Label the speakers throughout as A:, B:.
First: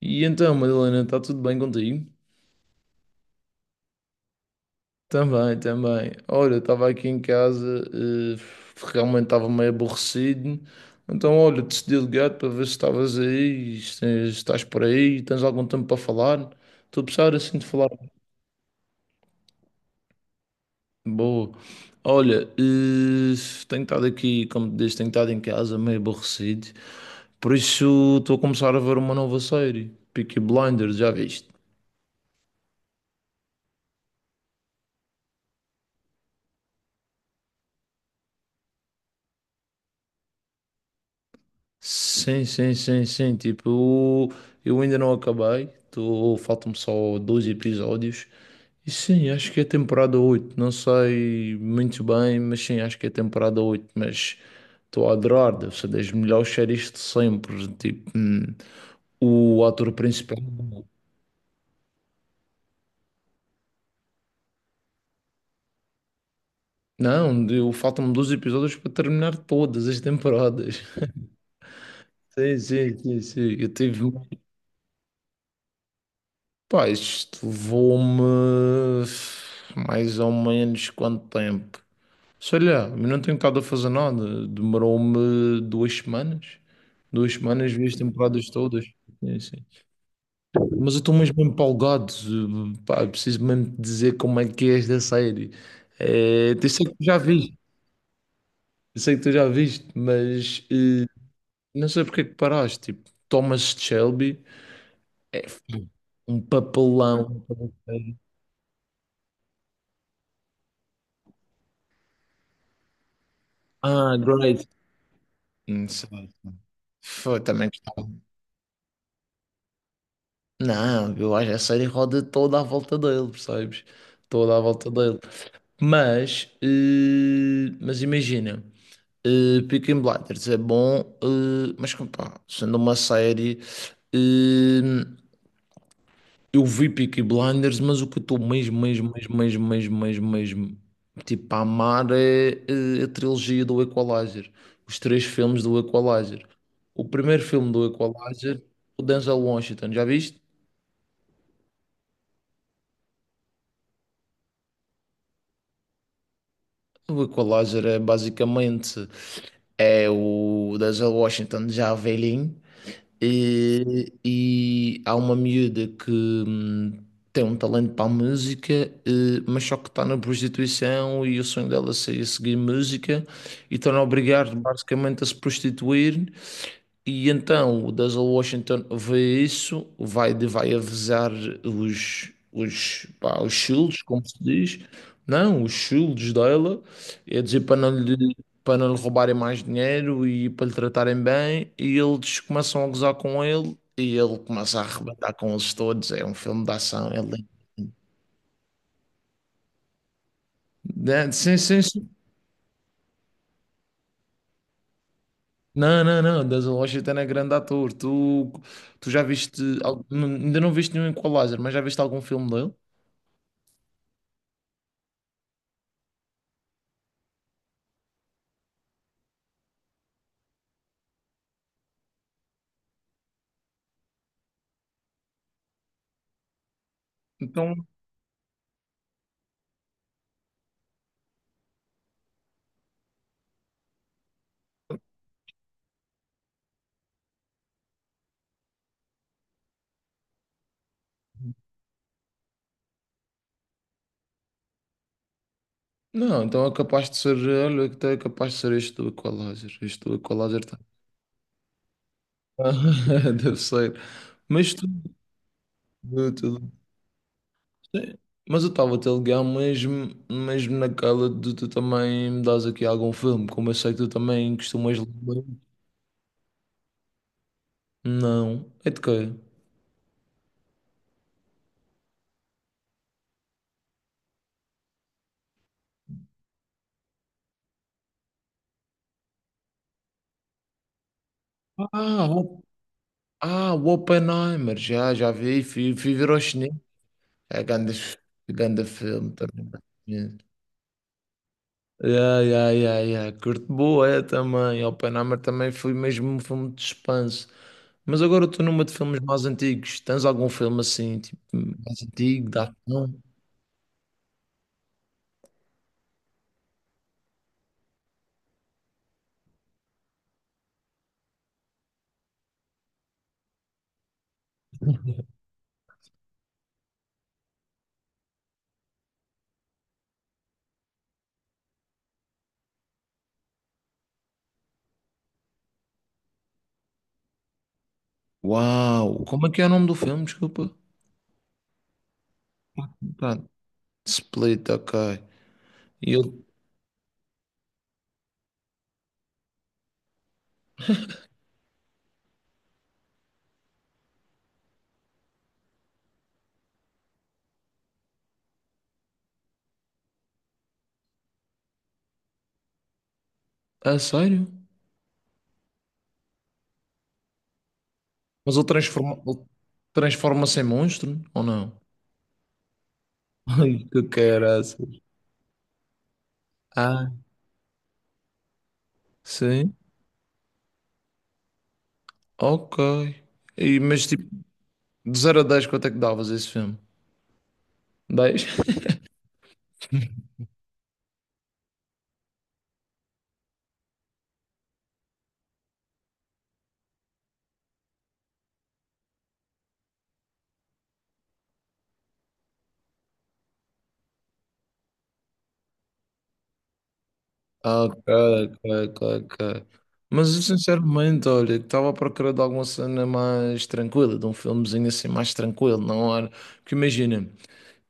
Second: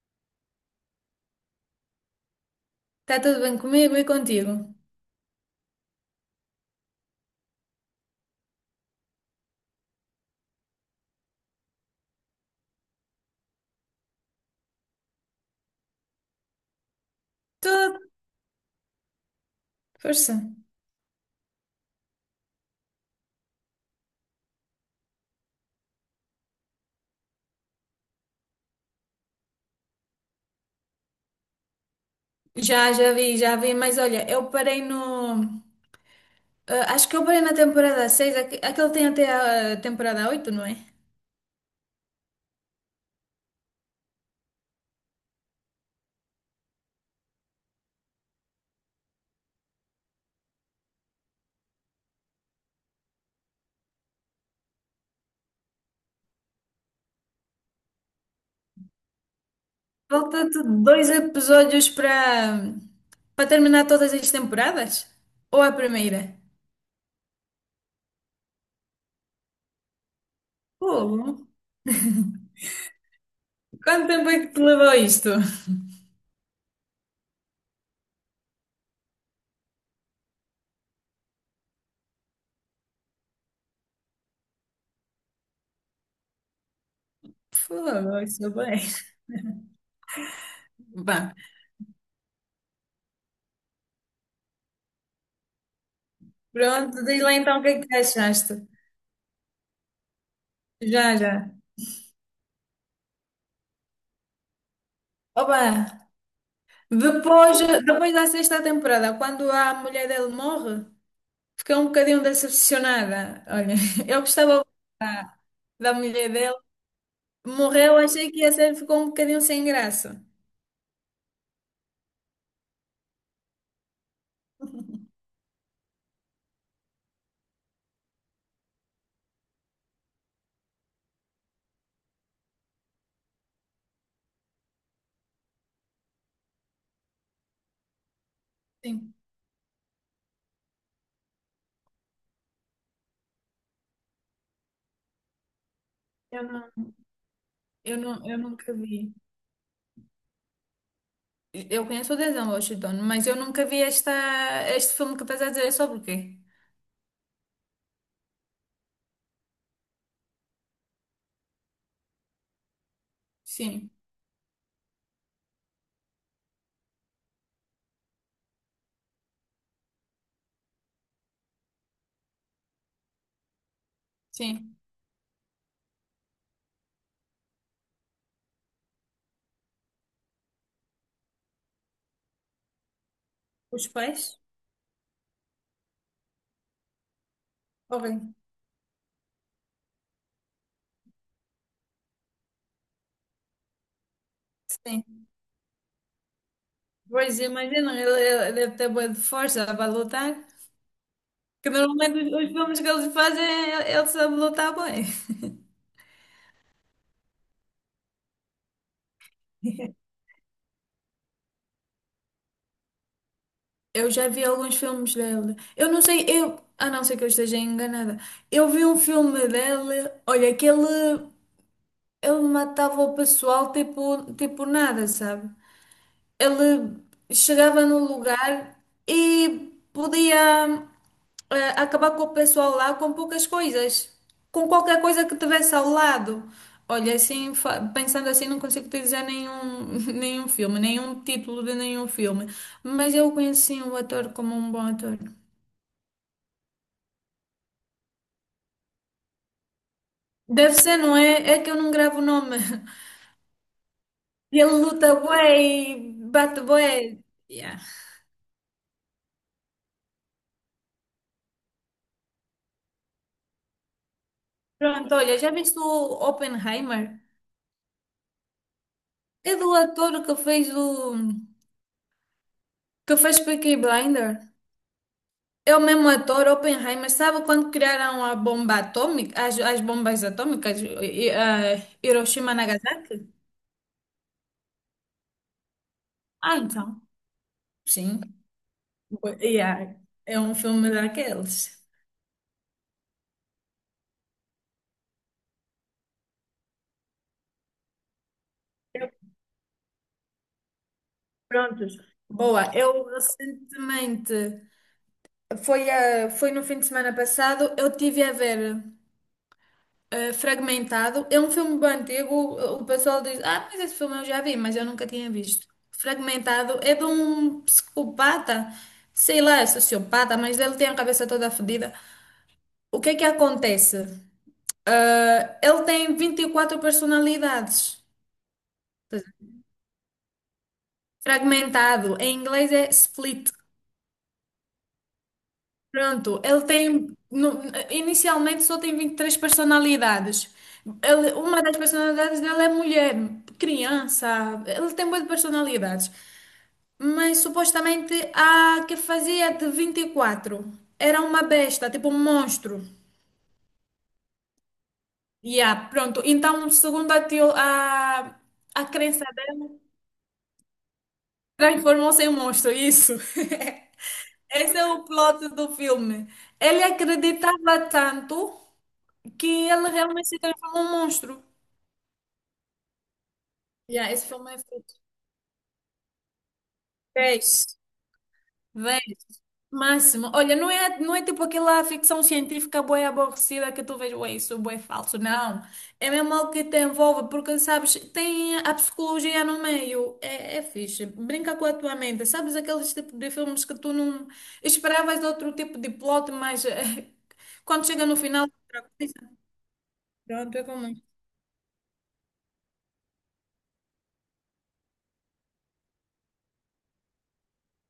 A: E então, Madalena, está tudo bem contigo?
B: Está tudo bem comigo e contigo?
A: Também, também. Olha, estava aqui em casa, realmente estava meio aborrecido. Então, olha, decidi ligar para ver se estavas aí, se estás por aí, tens algum tempo para falar. Estou a precisar assim de falar.
B: Tudo, força.
A: Boa. Olha, tenho estado aqui, como te disse, tenho estado em casa meio aborrecido. Por isso, estou a começar a ver uma nova série, Peaky Blinders, já viste?
B: Já vi, mas olha, eu parei no. ah, acho que eu parei na temporada 6 aquele tem até a temporada oito, não é?
A: Sim, sim, sim, sim. Tipo, eu ainda não acabei. Tô, faltam-me só dois episódios. E sim, acho que é temporada oito. Não sei muito bem, mas sim, acho que é temporada oito. Mas estou a adorar. Deve ser das melhores séries de sempre. Tipo, o ator principal.
B: Falta-te dois episódios para terminar todas as temporadas? Ou a primeira?
A: Não, eu faltam-me dois episódios para terminar todas as temporadas.
B: Fogo.
A: Sim, sim, sim, sim. Eu tive.
B: Quanto tempo é que te levou isto?
A: Pá, isto levou-me mais ou menos quanto tempo? Sei lá, eu não tenho estado a fazer nada. Demorou-me 2 semanas. 2 semanas, vi as
B: Fogo,
A: temporadas
B: isso bem.
A: todas. Sim, sim. Mas eu estou
B: Bah,
A: mesmo empolgado. Pá, eu preciso mesmo te dizer como é que é esta série. É, eu sei que tu
B: pronto,
A: já
B: diz lá
A: viste,
B: então o que é que achaste.
A: eu sei que tu já viste, mas
B: Já, já.
A: não sei porque é que paraste. Tipo, Thomas Shelby é
B: Oba!
A: um papelão.
B: Depois, depois da sexta temporada, quando a mulher dele morre, fiquei um bocadinho decepcionada. Olha,
A: Ah,
B: eu gostava
A: great.
B: da, da mulher dele.
A: Foi, também
B: Morreu,
A: gostava.
B: achei que a série ficou um bocadinho sem graça.
A: Não, eu acho que a série roda toda à volta dele, percebes? Toda à volta dele. Mas imagina, Peaky Blinders é bom, mas como pá, sendo uma série, eh, eu vi Peaky Blinders, mas o que eu estou mesmo, mesmo,
B: Sim,
A: mesmo, mesmo, mesmo, mesmo, mesmo, tipo, a amar é, a trilogia do Equalizer, os três filmes do
B: eu
A: Equalizer.
B: não,
A: O primeiro filme do
B: eu não, eu
A: Equalizer,
B: nunca
A: o
B: vi.
A: Denzel Washington, já viste?
B: Eu conheço o Denzel Washington, mas eu nunca vi este filme que estás a dizer. É sobre o quê?
A: O Equalizer é basicamente o Denzel Washington já velhinho
B: Sim,
A: e há uma miúda que hum, tem um talento para a música, mas só que está na prostituição e o sonho dela seria seguir música e estão a obrigar
B: sim.
A: basicamente a se prostituir e então o Denzel Washington vê isso, vai avisar os
B: Os
A: shields,
B: pais?
A: como se diz, não, os shields dela, é dizer para não lhe,
B: Horrível.
A: para não lhe roubarem mais dinheiro e para lhe tratarem bem, e eles começam a gozar com ele e ele começa a
B: Sim.
A: arrebentar com eles todos. É um filme de ação, é
B: Pois
A: lindo.
B: imagina, ele ele deve ter boa de força para lutar.
A: Né? Sim,
B: Que
A: sim, sim.
B: normalmente os filmes que eles fazem, ele sabe lutar bem.
A: Não, não, não, Denzel Washington é grande ator. Tu já viste, ainda não viste nenhum Equalizer, mas já viste algum filme dele?
B: Eu já vi alguns filmes dele. Eu não sei, eu, a não ser que eu esteja enganada. Eu vi um filme dele, olha, que ele matava o pessoal tipo nada, sabe? Ele
A: Então,
B: chegava no lugar e podia acabar com o pessoal lá com poucas coisas, com qualquer coisa que tivesse ao lado. Olha, assim, pensando assim, não consigo te dizer nenhum, nenhum filme, nenhum título de nenhum filme, mas eu conheci o ator como um bom ator.
A: não, então é capaz de ser, olha, então é capaz de ser este do Equalizer. Este do Equalizer
B: Deve
A: tá.
B: ser, não é? É que eu não gravo o nome.
A: Deve ser.
B: Ele
A: Mas tudo,
B: luta bué e
A: tudo.
B: bate bué. Yeah.
A: Sim. Mas eu estava a te ligar mesmo, mesmo naquela de tu também me dás aqui algum filme, como eu sei que tu também costumas
B: Pronto, olha,
A: ler.
B: já viste o Oppenheimer?
A: Não. É de quê?
B: É do ator que fez o. Que fez Peaky Blinder. É o mesmo ator, Oppenheimer. Sabe quando criaram a bomba atômica, as bombas atômicas,
A: Ah,
B: Hiroshima e
A: o,
B: Nagasaki?
A: ah, o Oppenheimer, já vi, fui ver ao
B: Ah,
A: cinema.
B: então.
A: É grande,
B: Sim.
A: grande filme também.
B: Yeah. É um filme daqueles.
A: Yeah, yeah, yeah, yeah. Curto boé também. Oppenheimer também foi mesmo um filme de suspense. Mas agora eu estou numa de
B: Eu-
A: filmes mais antigos. Tens algum filme assim, tipo,
B: Prontos.
A: mais antigo, da
B: Boa. Eu
A: ação?
B: recentemente, foi, a Foi no fim de semana passado, eu tive a ver Fragmentado. É um filme bem antigo. O pessoal diz: Ah, mas esse filme eu já vi, mas eu nunca tinha visto. Fragmentado é de um psicopata, sei lá, é sociopata, mas ele tem a cabeça toda fodida. O que é que acontece? Ah, ele tem 24 personalidades.
A: Uau! Como é que é o nome do filme? Desculpa.
B: Fragmentado, em inglês é
A: Tá.
B: split.
A: Split, ok. E
B: Pronto,
A: ele.
B: ele tem, no- inicialmente só tem 23 personalidades. Ele, uma das personalidades dele é mulher, criança, ele tem muitas personalidades. Mas supostamente a que fazia de 24 era uma besta, tipo um monstro.
A: Ah, sério?
B: Yeah, pronto, então segundo
A: Mas ele
B: a
A: transforma,
B: crença
A: ele
B: dela,
A: transforma-se em monstro? Ou não?
B: transformou-se em monstro, isso.
A: Ai, que
B: Esse é
A: caraças.
B: o plot do filme. Ele
A: Ah,
B: acreditava tanto que
A: sim.
B: ele realmente se transforma num monstro.
A: Ok. E, mas
B: Yeah,
A: tipo,
B: esse filme é feito.
A: de 0 a 10 quanto é que davas esse filme?
B: Vês,
A: 10.
B: vês, máximo. Olha, não é tipo aquela ficção científica bué aborrecida que tu vês, ué, isso é bué falso. Não. É mesmo algo que te envolve, porque, sabes, tem a psicologia no meio. É fixe. Brinca com a tua mente. Sabes aqueles tipo de filmes que tu não esperavas outro tipo de plot, mas
A: Ah,
B: quando
A: ok,
B: chega no final,
A: ok,
B: outra
A: ok,
B: coisa.
A: ok. Mas eu
B: Pronto, é como.
A: sinceramente, olha, estava à procura de alguma cena mais tranquila, de um filmezinho assim mais tranquilo, não era? Porque imagina,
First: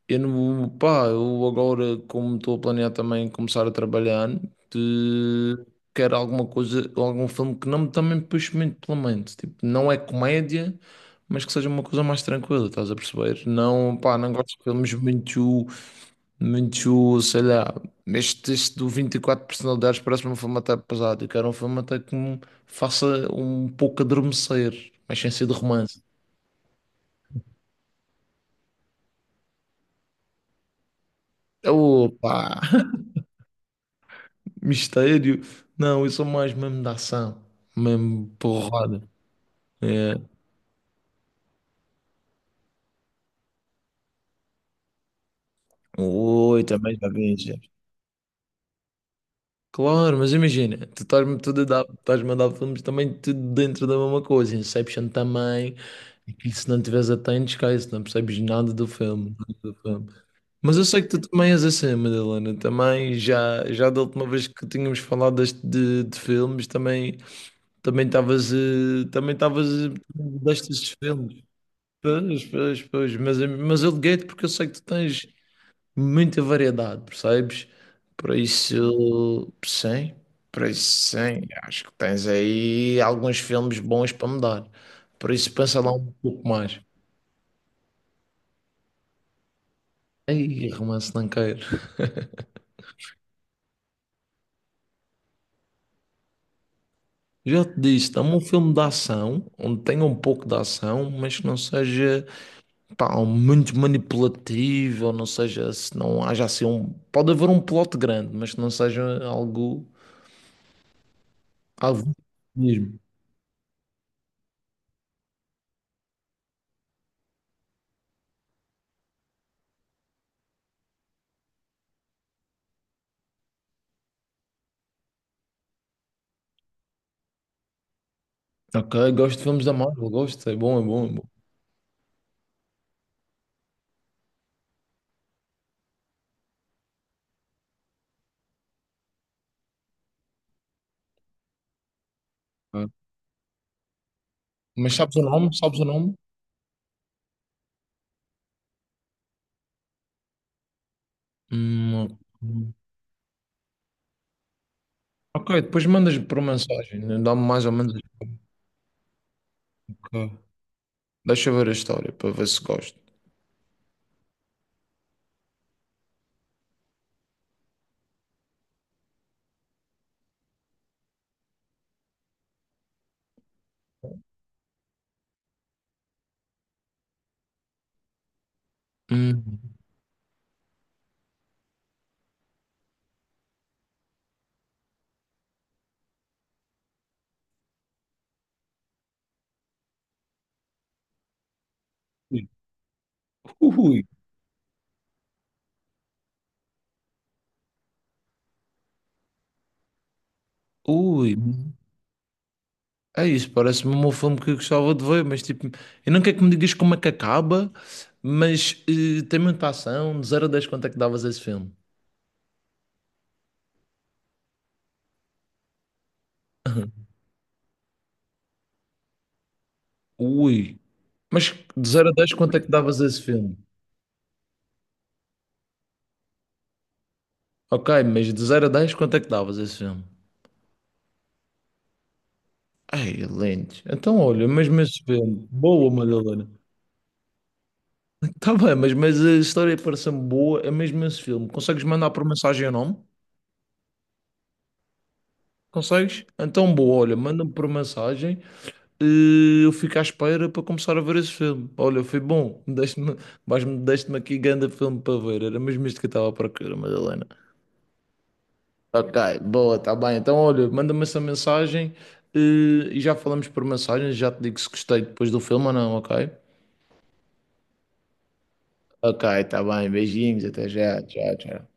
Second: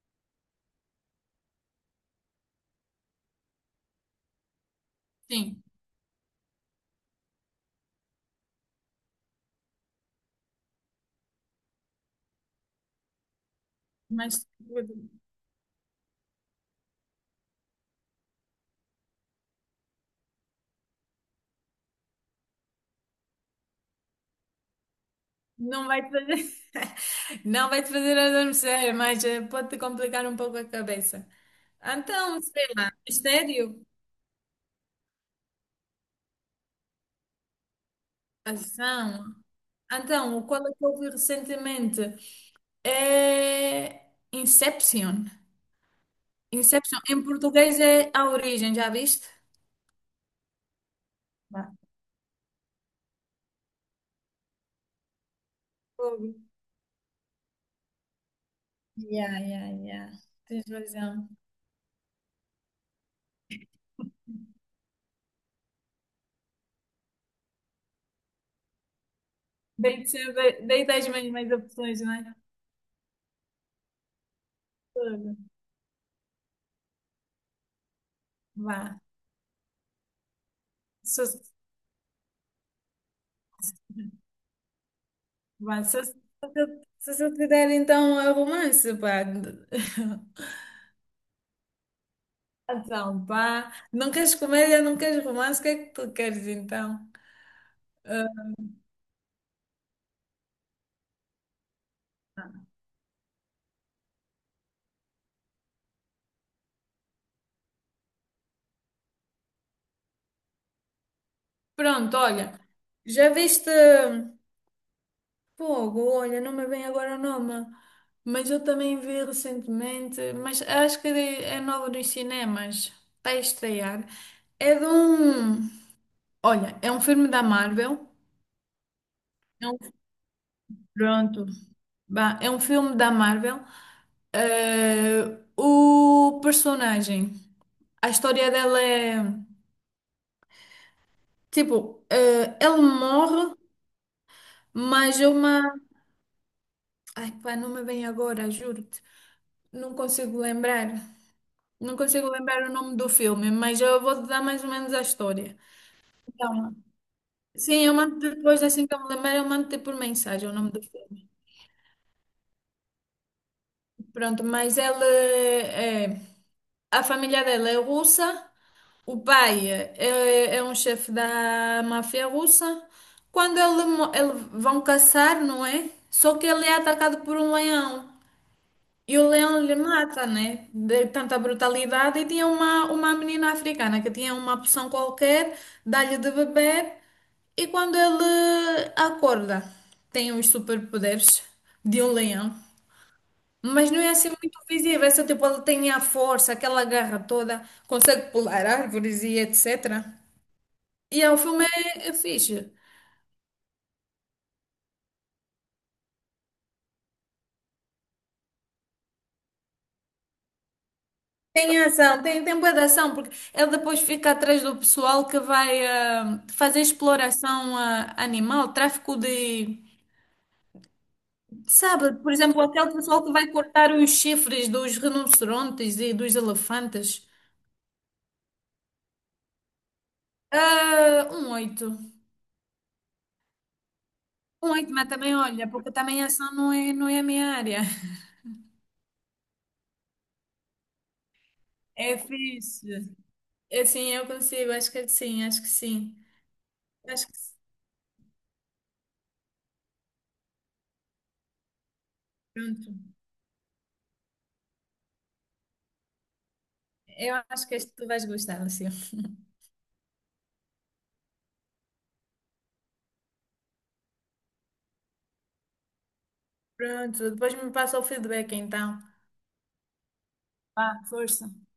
A: eu não, pá, eu agora, como estou a planear também começar a trabalhar,
B: Sim,
A: de- quero alguma coisa, algum filme que não me também puxe muito pela mente. Tipo, não é comédia, mas que seja uma coisa mais tranquila, estás a perceber? Não, pá, não
B: mas.
A: gosto de filmes muito muito, sei lá, este teste do 24 personalidades parece-me um filme até pesado. Eu quero um filme até que me faça um pouco adormecer, mas sem ser de
B: Não
A: romance.
B: vai te fazer, não vai te fazer adormecer, mas eh, pode-te complicar um pouco a cabeça. Então,
A: Opa,
B: sei lá, mistério,
A: mistério. Não, eu sou mais mesmo da ação, mesmo porrada.
B: ação.
A: É.
B: Então, o qual é que eu vi recentemente é Inception.
A: Oi, também
B: Inception,
A: já
B: em
A: vi.
B: português é A Origem, já viste?
A: Claro, mas imagina, tu
B: Não.
A: estás-me a dar filmes também tudo dentro da mesma coisa, Inception também,
B: Ouvi.
A: e se não tiveres atento, esquece, não percebes nada do filme,
B: Yeah,
A: nada
B: yeah,
A: do filme.
B: yeah. Tens
A: Mas eu sei que
B: razão.
A: tu também és assim, Madalena, também já da última vez que tínhamos falado deste, de filmes, também estavas
B: Dei-te
A: destes
B: as
A: filmes.
B: mesmas opções, não é?
A: Pois, pois, pois, mas eu liguei-te porque eu sei que tu tens,
B: Tudo.
A: muita variedade, percebes? Por
B: Vá.
A: isso, sim, por isso, sim,
B: Sucesso.
A: acho que tens aí alguns filmes bons para me dar. Por isso, pensa
B: Bem,
A: lá um pouco mais.
B: se eu te der então a romance, pá.
A: Ei, romance não quero.
B: Então, pá. Não queres comédia, não queres romance, o que é que tu queres então?
A: Já te disse,
B: Ah,
A: dá-me um filme de ação, onde tenha um pouco de ação, mas que não seja, pá, muito manipulativo, ou não seja, se não haja assim um... Pode haver um plot grande, mas que não seja algo
B: pronto, olha.
A: mesmo.
B: Já viste, fogo, olha, não me vem agora o nome. Mas eu também vi recentemente, mas acho que é novo nos cinemas. Está a estrear. É de um. Olha, é um filme da Marvel.
A: Ok, gosto de filmes
B: É
A: da
B: um-
A: Marvel, gosto, é bom, é bom, é bom.
B: Pronto. Bah, é um filme da Marvel. Eh, o personagem, a história dela é tipo, ele morre,
A: Mas sabes o
B: mas é
A: nome?
B: uma.
A: Sabes o nome?
B: Ai, pá, não me vem agora, juro-te. Não consigo lembrar. Não
A: Hum,
B: consigo lembrar o nome do filme, mas eu vou-te dar mais ou menos a
A: ok,
B: história.
A: depois mandas por
B: Então,
A: mensagem. Né? Dá-me mais ou
B: sim,
A: menos.
B: eu mando depois, assim que eu me lembrar, eu mando-te por
A: Ok.
B: mensagem o nome do filme.
A: Deixa eu ver a história para ver se gosto.
B: Pronto, mas a família dela é russa, é um chefe da máfia russa. Quando ele, ele vão caçar, não é? Só que ele é atacado por um leão. E o leão lhe
A: Hum.
B: mata, né? De tanta brutalidade. E tinha uma menina africana que tinha uma poção qualquer, dá-lhe de beber. E quando ele acorda, tem os superpoderes de um leão. Mas não
A: Ui,
B: é assim muito visível. É só tipo, ele tem a força, aquela garra toda, consegue pular árvores e etc. E é,
A: ui.
B: o filme é fixe.
A: É isso, parece-me um filme que eu gostava de ver, mas tipo, eu não quero que me digas como é que acaba, mas tem muita ação. De 0 a 10 quanto é que davas a esse filme?
B: Tem ação, tem bué de ação, porque ele depois fica atrás do pessoal que vai fazer exploração animal, tráfico de.
A: Ui. Mas de zero a
B: Sabe,
A: 10
B: por
A: quanto é
B: exemplo,
A: que
B: aquele
A: davas a esse
B: pessoal que vai
A: filme?
B: cortar os chifres dos rinocerontes e dos elefantes.
A: Ok, mas de 0 a 10 quanto é que davas a esse filme?
B: Ah, um oito.
A: Ai, lentes. Então, olha,
B: Um
A: mesmo
B: oito,
A: esse
B: mas também
A: filme.
B: olha,
A: Boa,
B: porque também
A: Madalena.
B: ação não é a minha área.
A: Tá bem, mas a história parece me boa, é mesmo esse filme. Consegues mandar
B: É
A: por mensagem o
B: fixe.
A: nome?
B: Eu, sim, eu consigo, acho que sim.
A: Consegues? Então, boa, olha,
B: Acho que
A: manda-me
B: sim.
A: por mensagem e eu fico à espera para começar a ver esse filme. Olha, foi bom.
B: Pronto.
A: Deste-me aqui grande filme para ver. Era mesmo isto que eu estava à procura, Madalena.
B: Eu acho que este tu vais gostar, Lucio.
A: Ok, boa, tá bem. Então, olha, manda-me essa mensagem eh, e já falamos por mensagem. Já te digo se gostei depois do filme ou não, ok?
B: Pronto, depois me passa o feedback então.
A: Ok, tá bem. Beijinhos, até
B: Vá,
A: já. Tchau,
B: força.
A: tchau.